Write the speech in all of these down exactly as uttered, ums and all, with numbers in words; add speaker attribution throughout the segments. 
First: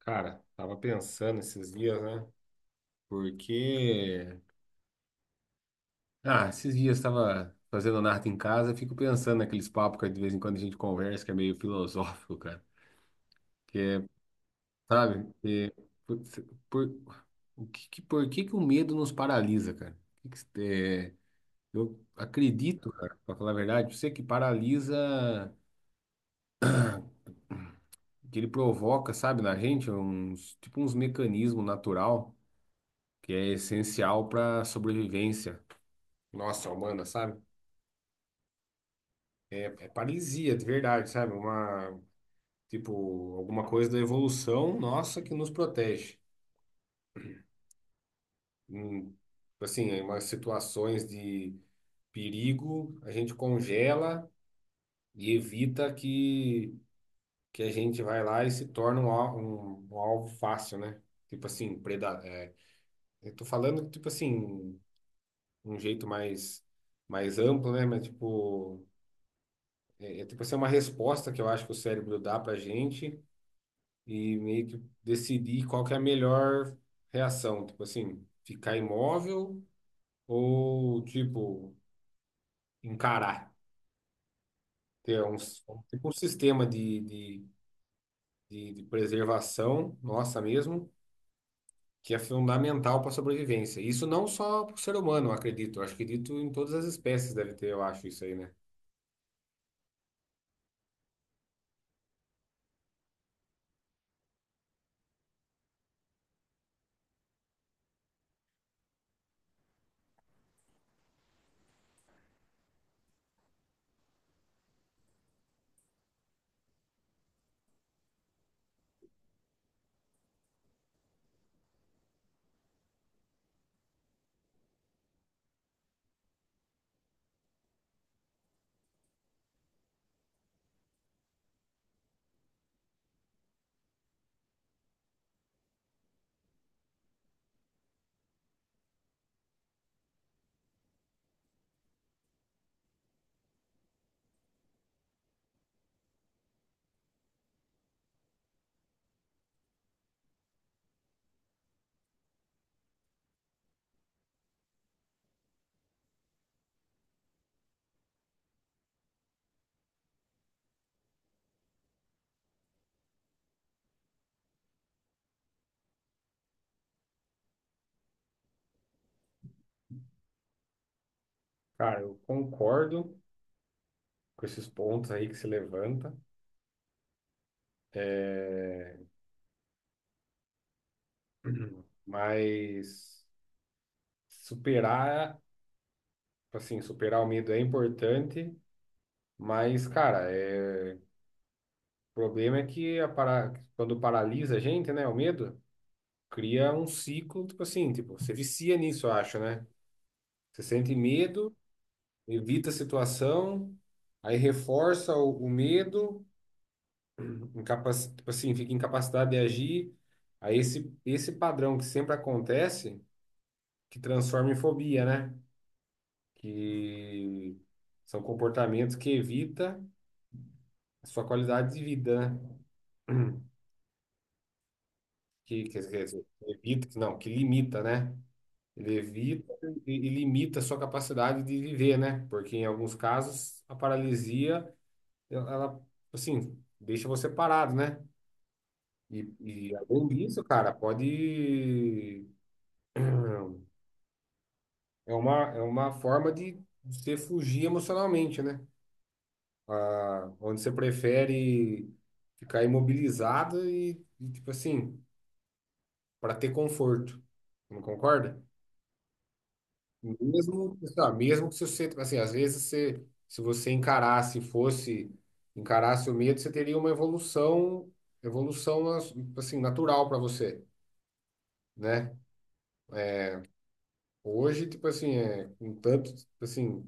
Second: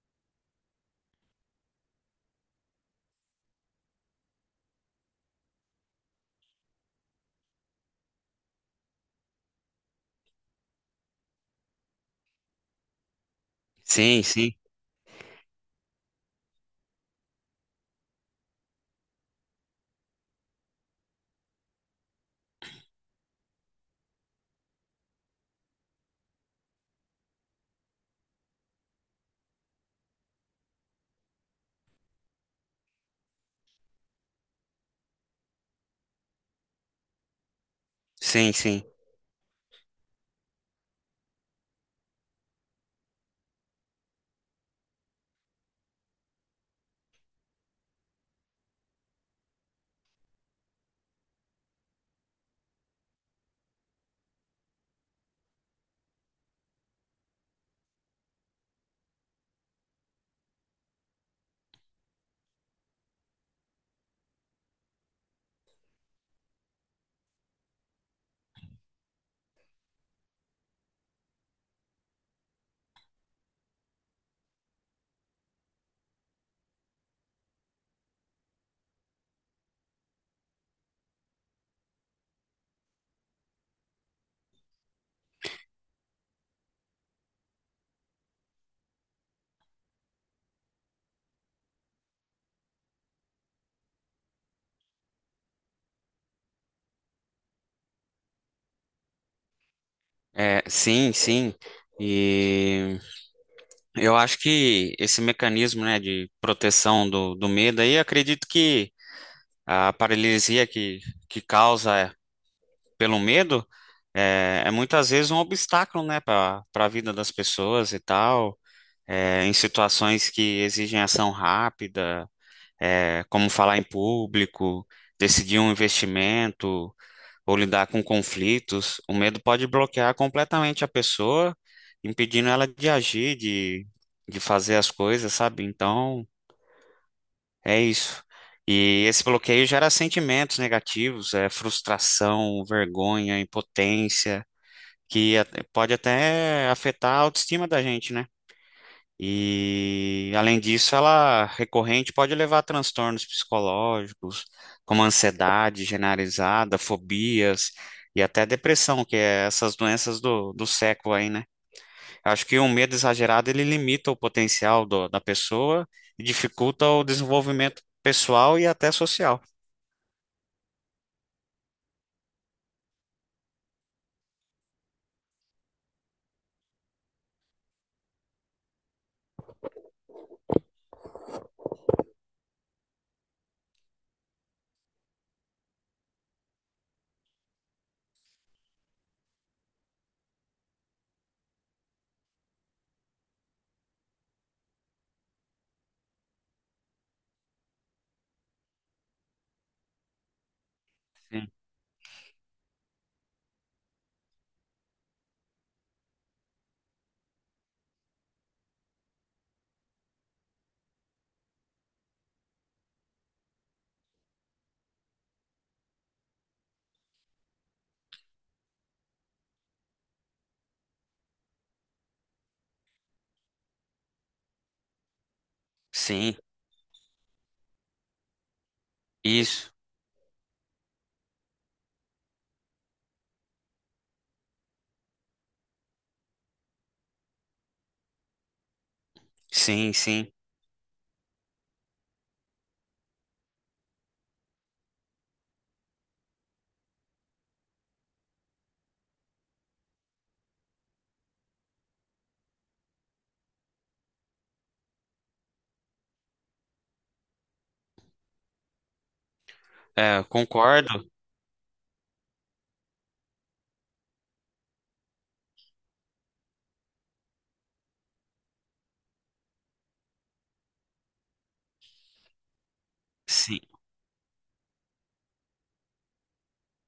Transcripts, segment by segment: Speaker 1: Cara, tava pensando esses dias, né? Porque, ah, esses dias tava fazendo nada em casa, fico pensando naqueles papos que de vez em quando a gente conversa, que é meio filosófico, cara. Que é,
Speaker 2: Sim, sim,
Speaker 1: sabe, putz, por, o que, que- por que que o medo nos paralisa, cara? O que que- é, eu acredito, cara, pra falar a verdade, você que paralisa, que ele provoca, sabe, na gente, uns, tipo uns mecanismos natural que é essencial pra sobrevivência nossa humana, sabe?
Speaker 2: sim, sim.
Speaker 1: É paralisia, de verdade, sabe? Uma, tipo, alguma coisa da evolução nossa que nos protege. Hum, assim, em umas situações de perigo, a gente congela e evita que, que a gente vai lá e se torne um, al- um, um alvo fácil, né? Tipo assim, preda é, eu tô falando, tipo assim, um jeito mais, mais amplo, né? Mas, tipo, é, é tipo assim, uma resposta que eu acho que o cérebro dá pra gente e meio que decidir qual que é a melhor reação. Tipo assim, ficar imóvel ou, tipo, encarar. Ter um, tipo um sistema de, de, de, de preservação nossa mesmo, que é fundamental para a sobrevivência. Isso não só para o ser humano, eu acredito. Eu acho que dito em todas as espécies deve ter, eu acho, isso aí, né?
Speaker 2: É, sim, sim. E eu acho que esse mecanismo, né, de proteção do, do medo aí, eu acredito que a paralisia que, que causa pelo medo é, é muitas vezes um obstáculo, né, para para a vida das pessoas e tal, é, em situações que exigem ação rápida, é, como falar em público, decidir um investimento, ou lidar com conflitos. O medo pode bloquear completamente a pessoa, impedindo ela de agir, de, de fazer as coisas, sabe? Então, é isso. E esse bloqueio gera sentimentos negativos, é frustração, vergonha, impotência, que a- pode até afetar a autoestima da gente, né? E, além disso, ela recorrente pode levar a transtornos psicológicos, como ansiedade generalizada, fobias e até depressão, que é essas doenças do, do século aí, né? Eu acho que o medo exagerado ele limita o potencial do- da pessoa e dificulta o desenvolvimento pessoal e até social.
Speaker 1: Cara, eu concordo com esses pontos aí que se levanta. É, mas superar Tipo assim, superar o medo é importante, mas, cara, é... o problema é que a para... quando paralisa a gente, né, o medo, cria um ciclo, tipo assim, tipo, você vicia nisso, eu acho, né? Você sente
Speaker 2: Sim,
Speaker 1: medo, evita a situação, aí reforça o, o medo, incapac... tipo assim, fica incapacitado de agir. Aí esse, esse padrão que sempre acontece, que transforma em fobia, né? Que são comportamentos que evita a sua qualidade de vida, né? que, que- quer dizer,
Speaker 2: sim,
Speaker 1: que evita, que não, que limita, né? Ele evita
Speaker 2: isso.
Speaker 1: e, e limita a sua capacidade de viver, né? Porque em alguns casos a paralisia, ela, ela, assim, deixa você parado, né? E, e
Speaker 2: Sim,
Speaker 1: além
Speaker 2: sim.
Speaker 1: disso, cara, pode. É uma, é uma forma de você fugir emocionalmente, né? Ah, onde você prefere ficar imobilizado e, e, tipo assim, para ter conforto. Não concorda?
Speaker 2: É, eu
Speaker 1: Mesmo, tá,
Speaker 2: concordo.
Speaker 1: mesmo que se você, tipo assim, às vezes você, se você encarasse, fosse, encarasse o medo, você teria uma evolução, evolução assim, natural para você, né?
Speaker 2: Sim.
Speaker 1: Hoje, tipo assim, é, com tanto, tipo assim,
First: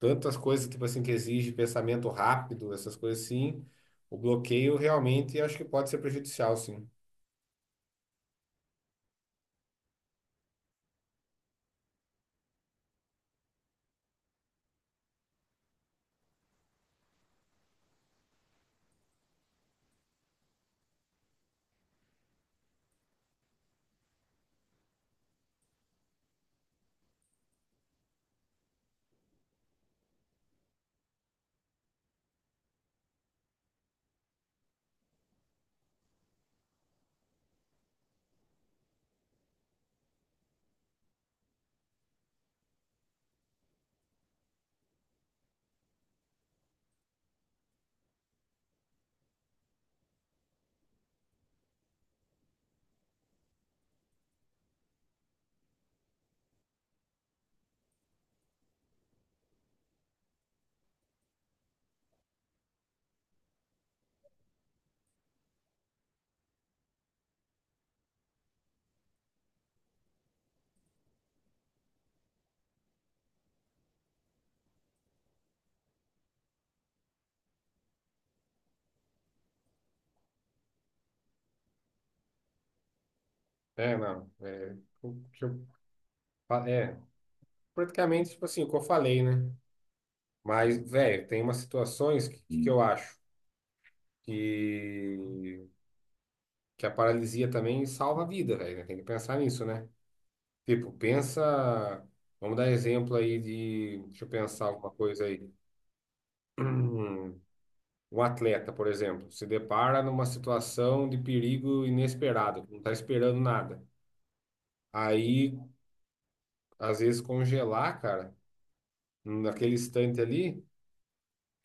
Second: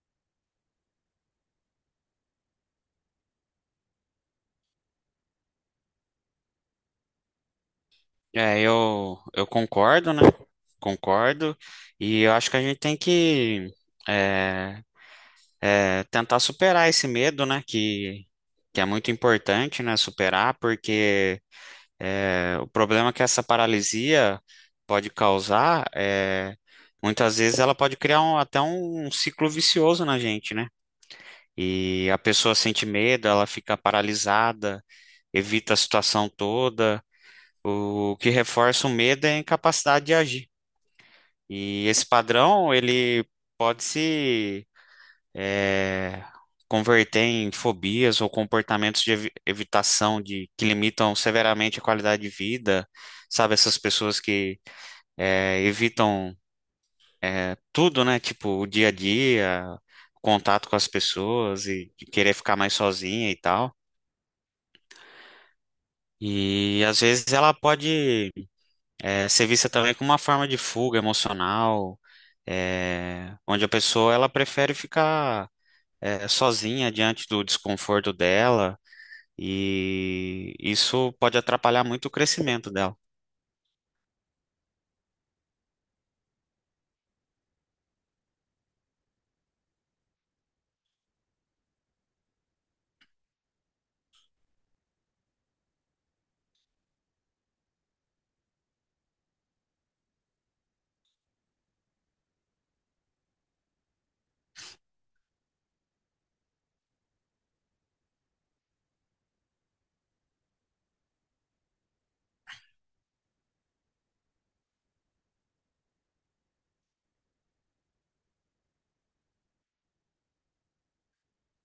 Speaker 1: tantas coisas, tipo assim, que exige pensamento rápido, essas coisas assim, o bloqueio realmente acho que pode ser prejudicial, sim.
Speaker 2: É, eu, eu concordo, né? Concordo. E eu acho que a gente tem que é, é, tentar superar esse medo, né? Que, que é muito importante, né? Superar, porque é, o problema que essa paralisia pode causar é muitas vezes ela pode criar um- até um ciclo vicioso na gente, né? E a pessoa sente medo, ela fica paralisada, evita a situação toda. O que reforça o medo é a incapacidade de agir. E esse padrão, ele pode se eh, converter em fobias ou comportamentos de evi- evitação de, que limitam severamente a qualidade de vida, sabe? Essas pessoas que eh, evitam eh, tudo, né? Tipo, o dia a dia, contato com as pessoas e de querer ficar mais sozinha e tal. E às vezes ela pode eh, ser vista também como uma forma de fuga emocional, eh, onde a pessoa ela prefere ficar é, sozinha diante do desconforto dela, e isso pode atrapalhar muito o crescimento dela.
Speaker 1: É, não, é, o que eu, fa- é, praticamente, tipo assim, o que eu falei, né? Mas, velho, tem umas situações que, que eu acho que, que a paralisia também salva a vida, velho, né? Tem que pensar nisso, né? Tipo, pensa. Vamos dar exemplo aí de. Deixa eu pensar alguma coisa aí. Hum, Um atleta, por exemplo, se depara numa situação de perigo inesperado, não tá esperando nada. Aí, às vezes, congelar, cara, naquele instante ali,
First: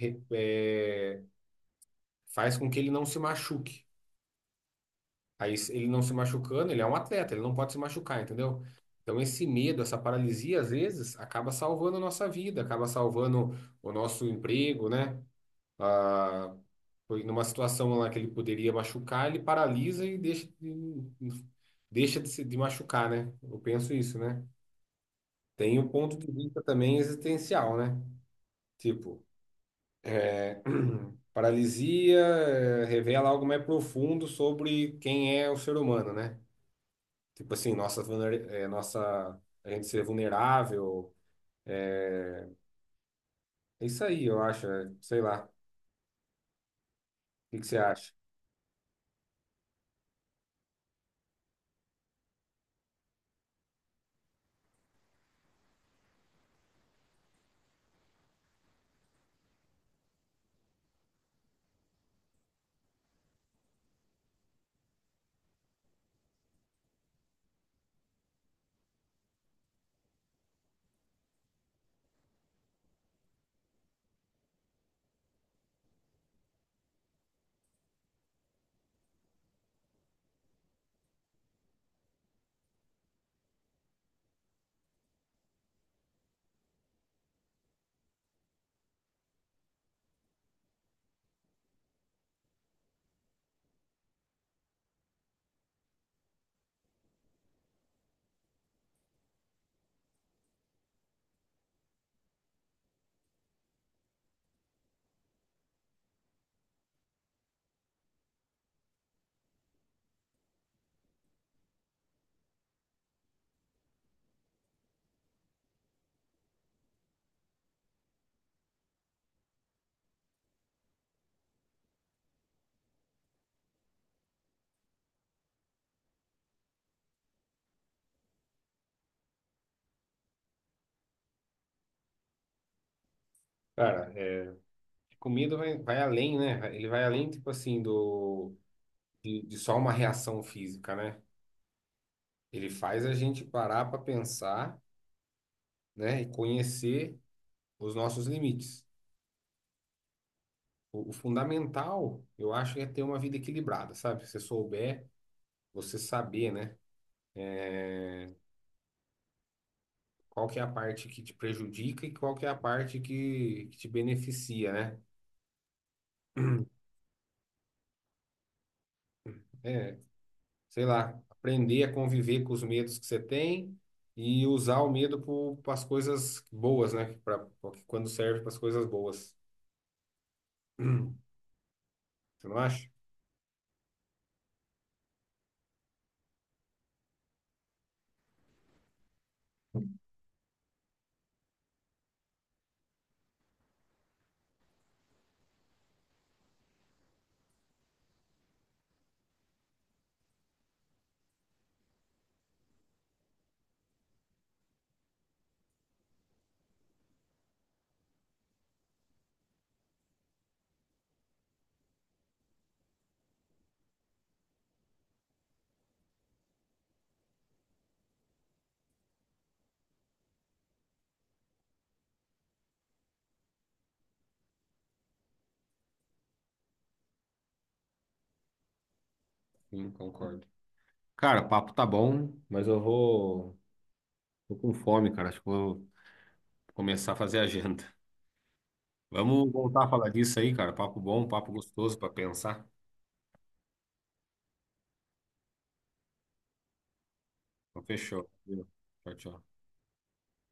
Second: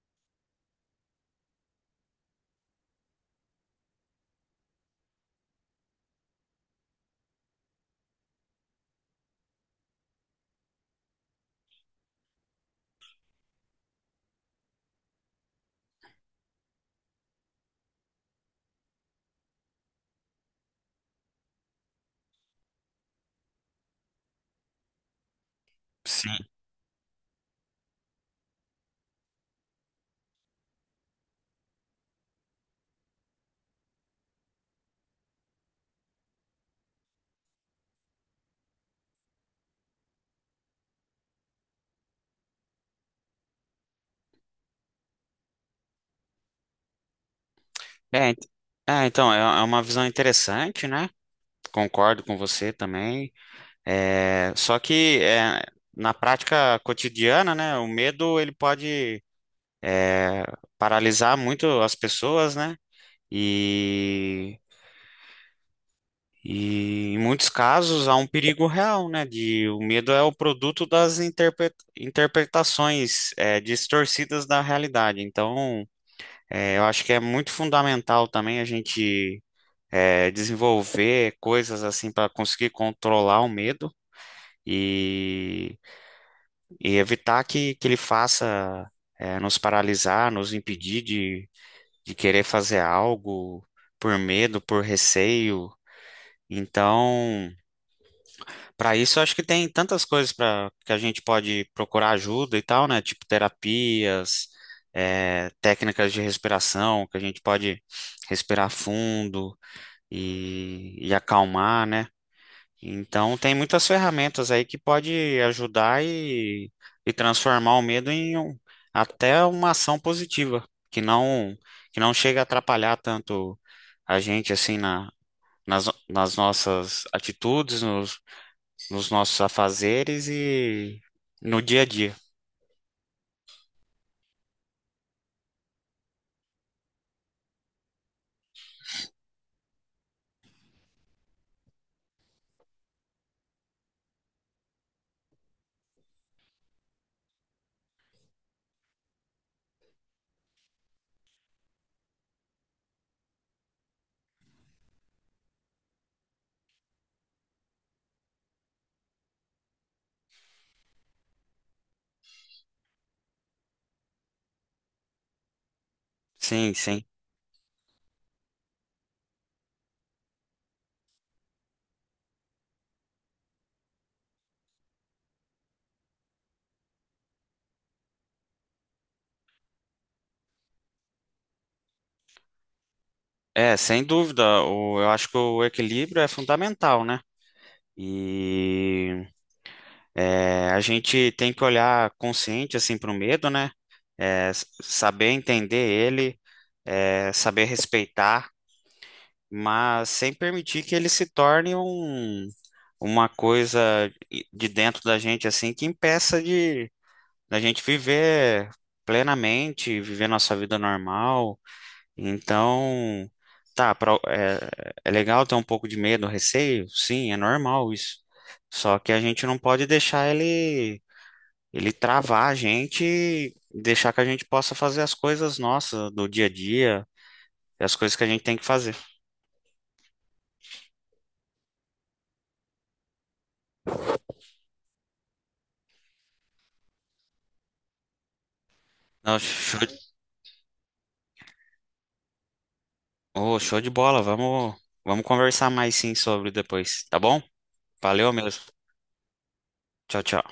Speaker 1: re- é, faz com que ele não se machuque. Aí se ele não se machucando, ele é um atleta, ele não pode se machucar, entendeu? Então esse medo, essa paralisia, às vezes, acaba salvando a nossa vida, acaba salvando o nosso emprego, né? Ah, foi numa situação lá que ele poderia machucar, ele paralisa e deixa, de- deixa de se de machucar, né? Eu penso isso, né? Tem o ponto de
Speaker 2: Sim.
Speaker 1: vista também existencial, né? Tipo, é, paralisia eh, revela algo mais profundo sobre quem é o ser humano, né? Tipo assim, nossa, vulner- é, nossa, a gente ser vulnerável. É isso aí, eu acho. é, Sei lá. O que que você acha?
Speaker 2: É, ent- é, então, é é uma visão interessante, né? Concordo com você também. É, só que é, na prática cotidiana, né? O medo ele pode é, paralisar muito as pessoas, né? E E em muitos casos há um perigo real, né? De o medo é o produto das interpre- interpretações eh, distorcidas da realidade. Então, eh, eu acho que é muito fundamental também a gente eh, desenvolver coisas assim para conseguir controlar o medo e, e evitar que, que ele faça eh, nos paralisar, nos impedir de, de querer fazer algo por medo, por receio. Então, para isso, eu acho que tem tantas coisas para que a gente pode procurar ajuda e tal, né? Tipo terapias, eh, técnicas de respiração, que a gente pode respirar fundo e, e acalmar, né? Então, tem muitas ferramentas aí que pode ajudar e, e transformar o medo em um- até uma ação positiva, que não que não chega a atrapalhar tanto a gente assim na, nas, nas nossas atitudes, nos nossos afazeres e no dia a dia.
Speaker 1: Cara, é, comida vai, vai além, né? Ele vai além, tipo assim, do, de, de só uma reação física, né? Ele faz a gente parar para pensar, né? E conhecer os nossos limites. O, o fundamental, eu acho, é ter uma vida equilibrada, sabe? Se você souber, você saber, né? Qual que é a parte que te prejudica e qual que é a parte que, que te beneficia, né?
Speaker 2: Sim, sim.
Speaker 1: É, sei lá, aprender a conviver com os medos que você tem e usar o medo para as coisas boas, né? Pra, porque quando serve para as coisas boas. Você não acha?
Speaker 2: É, sem dúvida, o, eu acho que o equilíbrio é fundamental, né? E é, a gente tem que olhar consciente assim para o medo, né? É, s- saber entender ele, é, saber respeitar, mas sem permitir que ele se torne um, uma coisa de dentro da gente assim que impeça de da gente viver plenamente, viver nossa vida normal. Então, tá, pra- é, é legal ter um pouco de medo, receio, sim, é normal isso. Só que a gente não pode deixar ele, ele travar a gente, e deixar que a gente possa fazer as coisas nossas do dia a dia, as coisas que a gente tem que fazer.
Speaker 1: Sim, concordo. Cara, o papo tá bom, mas eu vou. Tô com fome, cara. Acho que vou começar a fazer agenda.
Speaker 2: Não,
Speaker 1: Vamos
Speaker 2: show,
Speaker 1: voltar a falar
Speaker 2: de-
Speaker 1: disso aí, cara. Papo bom, papo gostoso para pensar.
Speaker 2: ô, show de bola, vamos, vamos conversar mais sim sobre depois, tá bom?
Speaker 1: Então, fechou.
Speaker 2: Valeu mesmo.
Speaker 1: Tchau, tchau.
Speaker 2: Tchau, tchau.